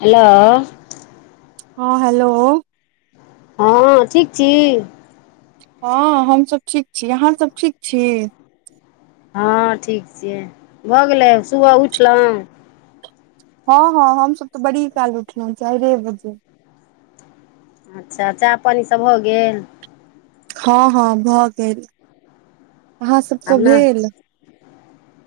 Hello. ह hello ह ठीक छी। ह हमसभ ठीक छी अहाँ सभ ठीक छी ह ठीक छियै भऽ गेलै सुबह उठलहुँ ह ह हम सब तऽ बड़ी काल उठलौं चाइरे बजे अच्छा चाह पानी सब भऽ गेल हऽहऽ भऽ गेल अहाँ सबके भेल [unintelligible]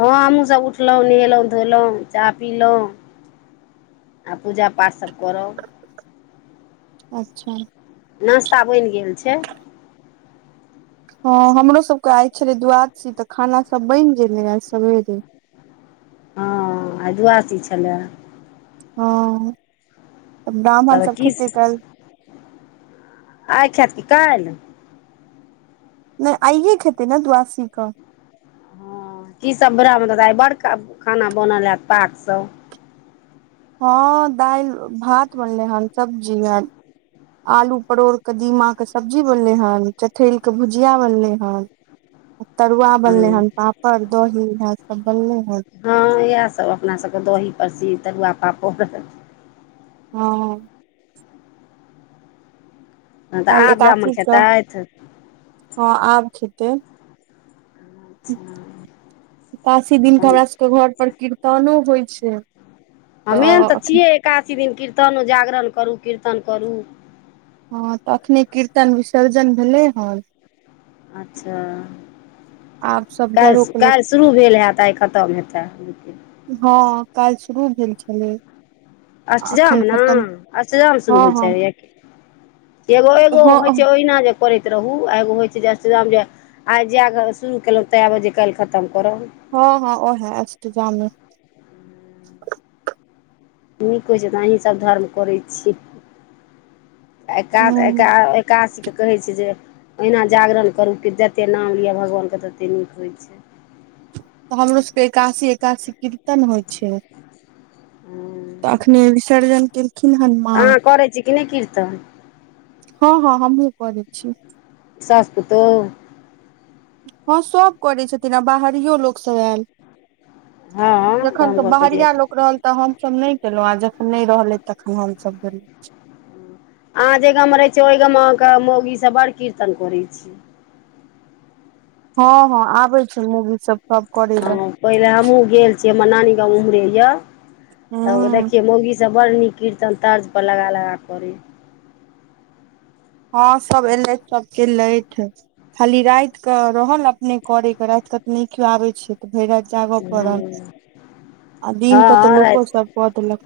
ह हमहुँ सब उठलौं नेहेलौ धोलौ चाह पिलौ आ पूजा पाठ सभ करब अच्छा नाश्ता बैन गेल छै ह हमरो सब कऽआय छले द्वादशी तऽ खाना सब बैन गैले आए सबेरे ह आइ द्वादशी छलै हऽ [inaudible] ब्राह्मण तब सब की खेतै काइल आइ खैत की काइल नै आइये खैते न द्वादशी कऽ ह की सब [unintelligible] बड़ खाना बनल हयत पाक सब ह दाइल भात बनले हन सब्जी भै आलू परोड़ कदीमा कऽ सब्जी बनलै हन चठेल केँ भुजिया बनलै हन तरुआ हँ बनलै हन पापड़ दही इएह सब बनलै हन हँ इएह सभ अपना सभ कऽ दही परसी तरुआ पापड़ ह ह तऽ काल्हि आब जाम एकादशी के खेतै हँ आब खेते [inaudible] एकाशी दिन कऽ हमरा सब कऽ घर पर कीर्तनो होइ छै ह मेन तऽ छियै एकादशी दिन कीर्तन जागरण करू कीर्तन करू हँ तऽ अखने कीर्तन विसर्जन भेलै हन अच्छा [inaudible] आप सब काइल घरो के लोक काइल शुरू भेल हयैत आइ खतम हेतै हँ काइल शुरू भेल छलै आ अष्टजाम अखन न खतम अष्टजाम शुरू हँ होइ हँ छै एगो एगो हँ होइ छै ओहिना जे करैत रहू आ एगो होइ छै जे अष्टजाम जे आइ जाय ग शुरू केलौ ते बजें काइल खतम करब ह ह ओहै अष्टजा में नीक होइ छै तऽ अहीं सब धर्म करै छी [unintelligible] हूँ एकाशी केँ कहै छै जे ओहिना जागरण करू कि जतेक नाम लिअ भगवान कऽ ततेक नीक होइ छै तऽ हमरो सब कऽ एकासी एकासी कीर्तन होइ छै तऽ हँ अखने विसर्जन केँ अहाँ करै छी कि नै कीर्तन हऽहऽ हमहूँ करै छी सास पोतोह हँ सभ करै छथिन आ बाहरियो लोक सब आयल [inaudible] हँ जखन गाम कऽ घरके जे बाहरिया लोक रहल तऽ हम सभ नै केलौ आ जखन नै रहले तखन हम सभ गेलौ अहाँ जे गाम मे रहे छियै ओइ गाम म अहाँ कऽ मौगी सब बड़ कीर्तन करे छी हं हं आबै छै मौगी सब सब करै लए हँ पहिले हमहूँ गेल छियै हमर नानी गाम व ओम्हरे यऽ [inaudible] तऽ ह देखियै मौगी बड़ड नीक कीर्तन तर्ज पर लगा लगा करी हँ सब एलथि सब कलैथ खाली राति कऽ रहल अपने करे के रात कऽ तऽ नहि केयो आबे छै तऽ भरि राति जागऽ पड़ल आ दिन के तऽ हँ लोको राति सब कऽ देलक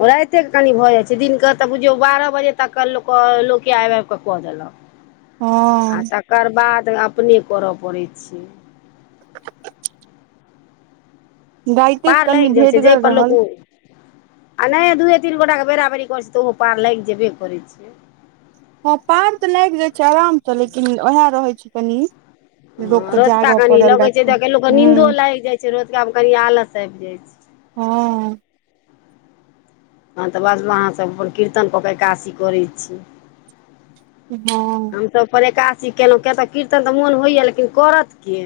राते कऽ कनि भऽ जाइ छै दिन क तऽ बुझियौ बारह बजे तक के लोक लोकके आबि आबि कऽ कऽ देलक [unintelligible] आ हँ तकर बाद अपने करऽ पड़ै छै राइते पार कनि लागि जाइ छै भेटगर जाहि पर लोक रहल ओ आ नहि दुए तीन गोटटा के बेरा बेरी करै छै तऽ ओहो पार लागि जेबे करै छै हँ पार तऽ लागि जाइ छै आराम सँ लेकिन उएह रहै छै कनि लोक हँ के रतुका जागऽ कनि पड़ल लगैत राति कऽ छै लोक नीन्दो ह लागि जाइत छै रतुका मे कनि आलस आबि जाइ छै हँ हँ तऽ बस अहाँ सभ अपन कीर्तन कऽ के एकादसी करै छी हँ तऽ पर एकादासी केलहुँ किया तऽ कीर्तन तऽ मोन होइया लेकिन करत के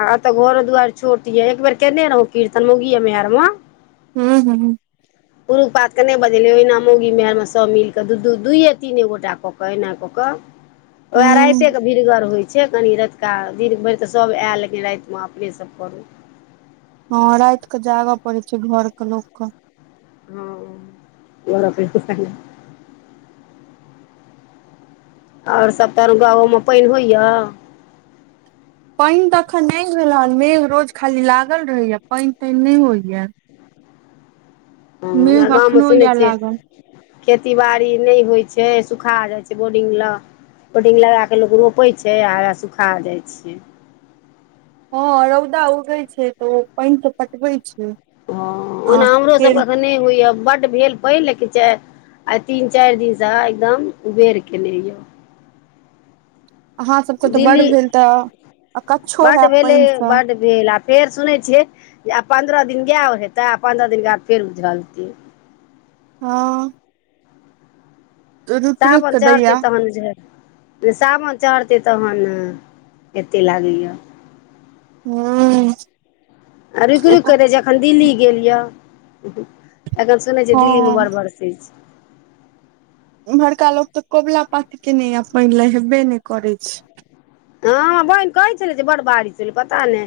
आ एतऽ घरो दुआरि छोट ये एक बेेर केने रहौ कीर्तन मोगियेमेहर मे हू हू पुरुक पातके नहि बजेलियै ओहिना मौगी मेहरमे सभ मिल कऽ दू दू दुइयए तीने गोटा कऽ कऽ एना कऽ कऽ ओएह राइते हूँ कऽ भीड़गर होइ छै छै कनि रातुका दिन भरि तऽ सब आयल लेकिन रातिमे अपने सब करू हँ रात कऽ जागऽ पड़ै छै घर कऽ लोकके हँ [unintelligible] आओर सब तहन गांव मे पानि होइया पानि तऽ अखन नहि भेल हऽ मेघ रोज खाली लागल रहैया पानि तानि नहि होइया हँ हमरा मेघ गाँवमे अखनो सुनै या छियै लागल खेती बाड़ी नहि होइ छै सुखा जाइ छै बोरिंग लऽ बडिंग लगाक लोक रोपे छै आ आ सुखा जाइ छै हँ रौदा उगै छै तऽ ओ पानि सऽ पटबे छै हँ आ ओना हमरो फेर सभके तऽ नहि होइए बड्ड भेल पहि लेके च आ तीन चारि दिनसँ एकदम उबेर केने यऽ अहाँ सबके तऽ बड़ दिल्ली भेल तऽ अकच्छो बड्ड होयब भेलै पानि सऽ बड्ड भेल आ फेर सुनै छियै जे आब पन्द्रह दिन गाय हेते आ पन्द्रह दिन बाद फेर उझलतीै हँ रुकि रुकि साबन कऽ दैया चढ़तै तहन जे तऽ सावन चढ़तै तहन एते लागैया हू आ रुकि रुक के देे छै अखन दिल्ली गेल ये एखन सुनने छी दिल्ली में बड़ हँ बरसा [unintelligible] छै इम्हरका लोक तऽ कबुला पाती केने या पानी लऽ होबे नहि करे छै हँ बहिन कहै छलै जे बड़ बारिश भेलै पता नहि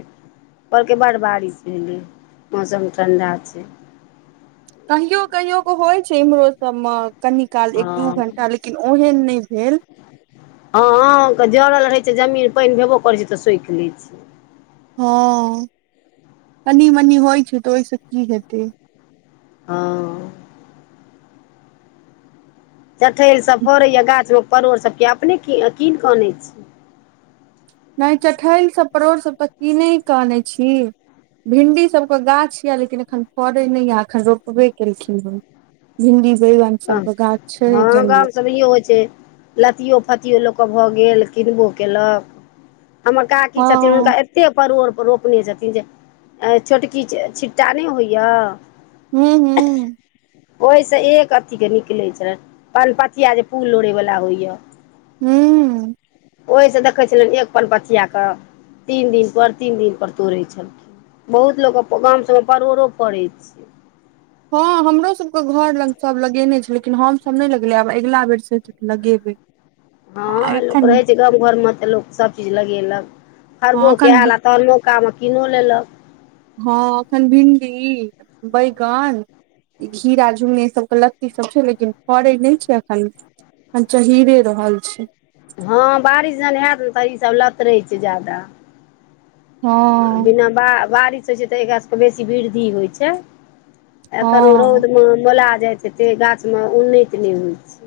कहलकई बड बारिश भेलै मौसम ठण्डा छै कहियो कहियो कऽ होइ छै इम्रो सब मे कनि काल एक दू हँ घंटा लेकिन लेकिन ओहन नहि भेल हँ हँ जरल रहै छै जमीन पानि भेबो करै छै तऽ सखि लै छै ह कनी मनी होइ छै तऽ ओहिसँ की हेतै ह। चठेल सभ फड़ै या गाछ मे परोड़ सभके अपने कीन कऽ अनै छी नहि चठल सभ परोर सभ तऽ कि नै कऽ आनै छी भिंडी सभके गाछ यए लेकिन एखन फड़ै नहि यए एखन रोपबे केलखिन हे भिन्दी बैगन। ह हमरो गाम जनमल सभ इ होइ छै लत्तयो फ्ततीयो लोक के भऽ गेल किनबो केलक हमर काकी हँ छथिन हुनका। एते परोर के रोपने छथिन जे छोटकी छिट्टा नहि होइया। हू हू। ओहिसँ एक अथी के निकले छै पान पथिया जे पूल लोड़े वाला होइया हू। ओहि से देखै छलनि एक पन पथिया के तीन दिन पर तीन दिन पर तोड़ै छल। बहुत लोग के गाम सभ मे परोरो फड़ै छै हँ हमरो सभके घर लग सभ लगेने छै लेकिन हमसभ नहि लगेले आब अगिला बेरस लगेबै ह आ लोक एखन रहै छै गाम घर मे तऽ लोक सभ चीज लगेलक फरबो हँ एखन आयल आ तहन मौका मे किनो लेलक ह एखन भिणडी बैगन खीरा झुगनी सभके लत्ती सभ छै लेकिन फड़ै नहि छै एखन अखन चहिरे रहल छी। ह बारिश जन होयत ने तऽ ईसभ लतरे छै जादा हँ आ बिना बा बारिश होइ छै तऽ एकरा सभके बेसी वृद्धि होई छै एखन हँ रौद मे मोला जाय छै ते गाछ मे उन्नति नहि होई छै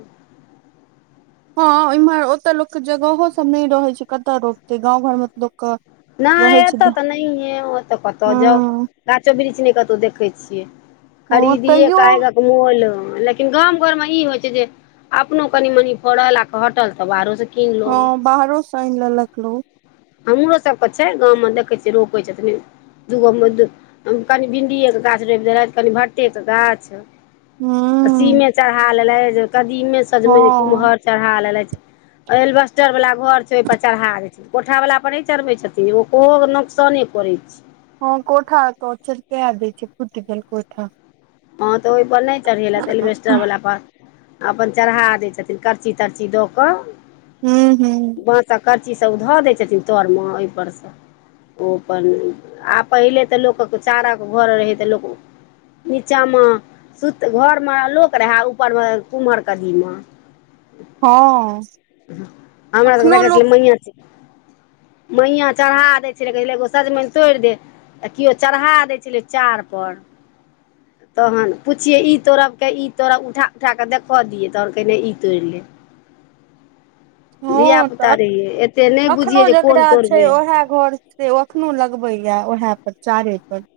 हँ एमहर ओतऽ लोकके जगहो सभ नहि रहै छै कतय रोपतै गाम घरमे तऽ लोकके नहि एतऽ तऽ नहिहै ओ तऽ कतहु जाऊ हँ गाछो वृक्ष ने कतौ देखे छियै हँ खरीदिये तैयो कऽ आग मोल लेकिन गाम घर मे ई होई छै जे अपनो कनि मनी फड़ल आ घटल तऽ बाहरो स ह। बाहरो से आनि लेलक लोग हमरो सभके छै गाव मे देखै छियै रोपै छथीन दूगोमे कनि भिणडिए के गाछ रोपि देलथि कनि भट्ठटे के गाछ। हूँ। कदिमे सीमे चढ़ा लेले जे कदीमे सजमनि हँ कुमहर चढ़ा लेलैथ एलीबस्टर वाला घर छै ओहि पर चढ़ा दे छै कोठा वाला पर नहि चढ़बै छथिन ओ ओके नोकसाने करै छै ह कोठा पर चिपकै दय छै फुट गेल कोठा ह तऽ ओहि पर नहि चढ़ेलथि हूँ एलवेस्टर वला पर अपन चढ़ा दै छथिन करची तरची दऽ क हू हू। बाँस आ करची सभ धऽ दय छथिन तर मे ओहि पर से ओ अपन आ पहिले तऽ लोकऽ चारक घर रहै तऽ लोक नीचा मे सुत घर मे लोक रहै ऊपर मे कुम्हर कदीमा ह हमरा तऽ लगै छलै म [inaudible] मैआ चढ़ा दै छलै कहै एगो सजमेइन तोड़ दे त केओ चढ़ा दै छलै चार पर [inaudible] तहन पुछिये ई तोड़ब के ई तोड़ब उठा उठा के देखऽ दियै तहन कहै नेई तोइड़ ले हँ धियापुता तऽ रहियै एते नहि एखनो बुझियै जे जेकरा कोन छै तोड़बै ओह घर से ओखन लग पै य ओहै पर चारे पर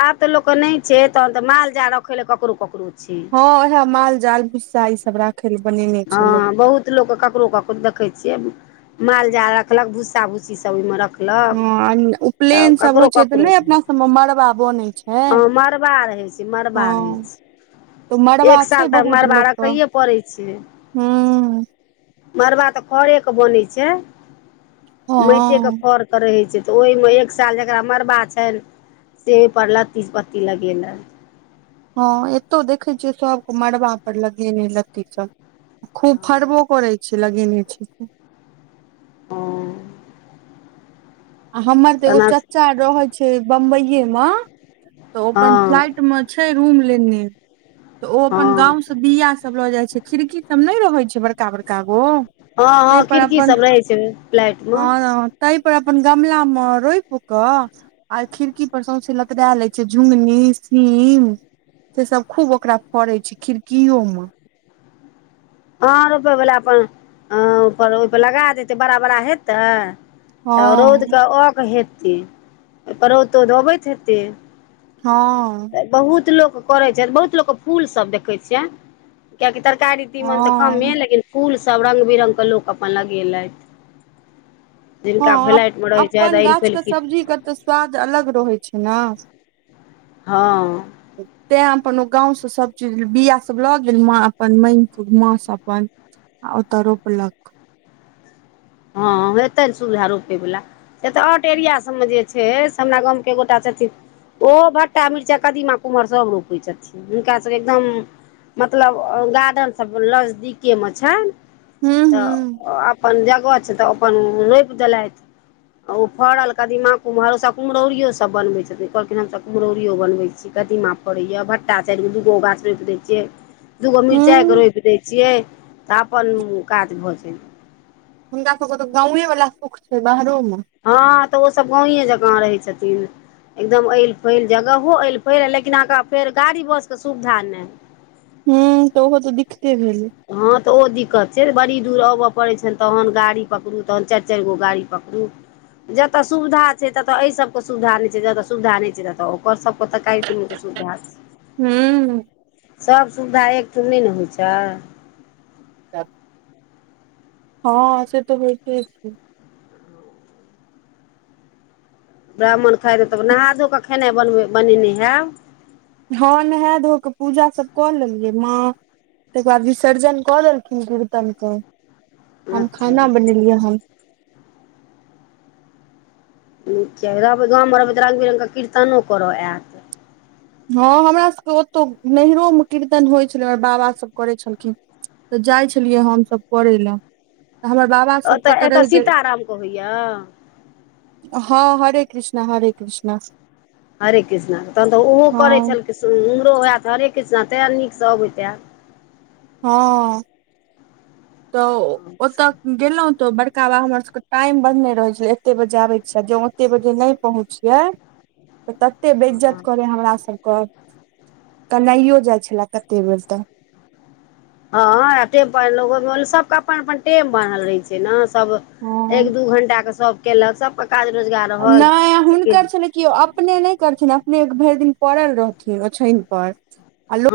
आब तऽ लोक के नय छै तहन तऽ माल जाल रखे लए ककरो ककरो छै ह ओहाय माल जाल भुसा ई सब राख हँ बहुत लोक के ककरो ककरो देखे छिये माल जाल राखलक भूस्सा भूस्सी सब उहि मे रखल लक हँ तऽ उपनयन सब ककरो होइ तऽ ककरो नहि छै अपना सबमे मड़बा बनै छै ह मड़बा रहइ छै मड़बा रहै हँ तऽ छै मड़बा एक छै साल तऽ बहुत मड़बा लोकके रखैए पड़ै छै हूँ मड़बा तऽ खरे के बनै छै माइटे के हँ खर रहै छै तऽ ओहिमे एक साल जकरा मड़बा छैन से पर लती पत्ती लगेलक हँ एतौ देखै छियै सबक मड़बा पर लगे लत्ती सब खूब फड़बो करै छै लगेने छै जे अ आ हमर तऽ एगो चाचा रहे छै बम्बईे मे तऽ ओ अपन हँ फ्लाइट मे छैय रुम लेने तऽ ओ अपन हँ गाँंव से बिया सब लऽ जाइ छैय खिड़की सब नै रहै छैय बड़का बड़का गो ह ताहि ह पर खिड़की सब रहै छैन फ्लैट म तै पर अपन गमलामे रोइप कऽ आ खिड़की पर सौंसे लतरा लेय छैय झुंगनी सीम से सब खुब ओकरा फड़ैय छैय खिड़कियो म ह रोपै वला अपन अप ओइपर लगा देतै बड़ा बड़ा हेतै तऽ हँ रौदक अक हेतै ओतह रौद तौद अबैत हेतै हँ तऽ बहुत लोक करैय छैय बहुत लोको के फुल सब देखैय छियै कियाकि तरकारी तीमन तऽ कमे हँ लेकिन फुल सब रंग बिरंग के लोक अपन लगेलेथ जिनका हँ फ्लाइटमे रहैय छैथ अपन अइल गाछ फइल के किछ सब्जी के तऽ स्वाद अलग रहैय छैय न हँ [inaudible] तैं अपन ओ गाँवस सब चीज बिआ सब लऽ गेल माॅ अपन मागिके माॅ स अपन आ ओतऽ रोपलक ह हेतैन ने सुविधा रोपे वलाऽ ऐत आउट एरिया सबमे जे छै से हमरा गामके एक गोटा छथिन ओहो भट्टा मिरचाय कदीमा कुमहर सब रोपै छथिन हुनका सब एकदम मतलब गार्डन सब लजदीकेमे छैन हूँ हूँ तऽ अपन जगह छैय तऽ अपन रोइप देलैत ओ फड़ल कदीमा कुमहर ओ सब कुमहौरियो सब बनबैय छथिन कहलखिन हमसभ कुम्हौरियो बनैबैय छी कदीमा फरैया भट्टा चाइर गो दूगो गाछ रोइप दैय छियै दुगो मिरचाइ के हूँ रोपि दैय छियै तऽ अपन काज भऽ जाइये हुनका सभके तऽ गावे वाला सुख छैन बाहरोमे ह तऽ ओ सभ गावए जका रहैय छथिन एकदम एल फैल जगहो एल फैल लेकिन अहाँकेँ फेर गाड़ी बस के सुविधा नै हु तऽ ओहो तऽ दिक्ते भेलै। ह तऽ ओ दिक्कत छैय बड़ी दुर आबय पड़ै छनि तहन गाड़ी पकडु तहन चारि चारि गो गाड़ी पकड़ु जतह सुविधा छैय ततह अइ सभ के सुविधा नै छैय जतह सुविधा नै छैय ततह ओकर सभ के तरकारी तीमन के सुविधा छै हु। सभ सुविधा एकठाम नै होइ छैय हैं से तऽ होइते छैय ब्राह्मण खाय देबे तब नहा धो कऽ खेनाइ बनबै बनेने हैब। हैं नहा धो कऽ पुजा सभ कऽ लेलियै माँ तकर बाद विसर्जन कऽ देलखिन कीर्तनक हम अच्छा खाना बनेलियै हैं कि छै रहबै गाममे रहबै तऽ रंग बिरंगके कीर्तनो करय आयत ह हमरा सके ओतहु नहिरो मे कीर्तन होइत छलै हमर बाबासभ करै छलखिन तऽ जाई छलियै हमसभ करै लए हमर बाप ओतऽ एतय सीताराम के होइया। ह हरे कृष्णा हरे कृष्णा हरे कृष्णा तहन तऽ ओहो हँ करै छलखिन हमरो हए हरे कृष्णा तै नीकसँ अबैतै ह तऽ हैत ओतऽ गेलहुँं तऽ बड़का बाबा हमर सभके टाइम बदने रहैत छलै एतेक बजे आबै छियै जे ओतेक बजे नहि पहुँचियै त तऽ तते हँ बेज्जत करै हमरा सभके केनाइो जाइ छलए कते बेर तऽ ह एते बान सभके अपन अपन टेम बान्हल रहै छै ने सभ हँ एक दू घण्टाके सभ केलक सभके काज रोजगार रहल लेकिन त केओ अपने नहि करथिन अपने भरि दिन पड़ल रहथिन ओछाइन पर आ लोक।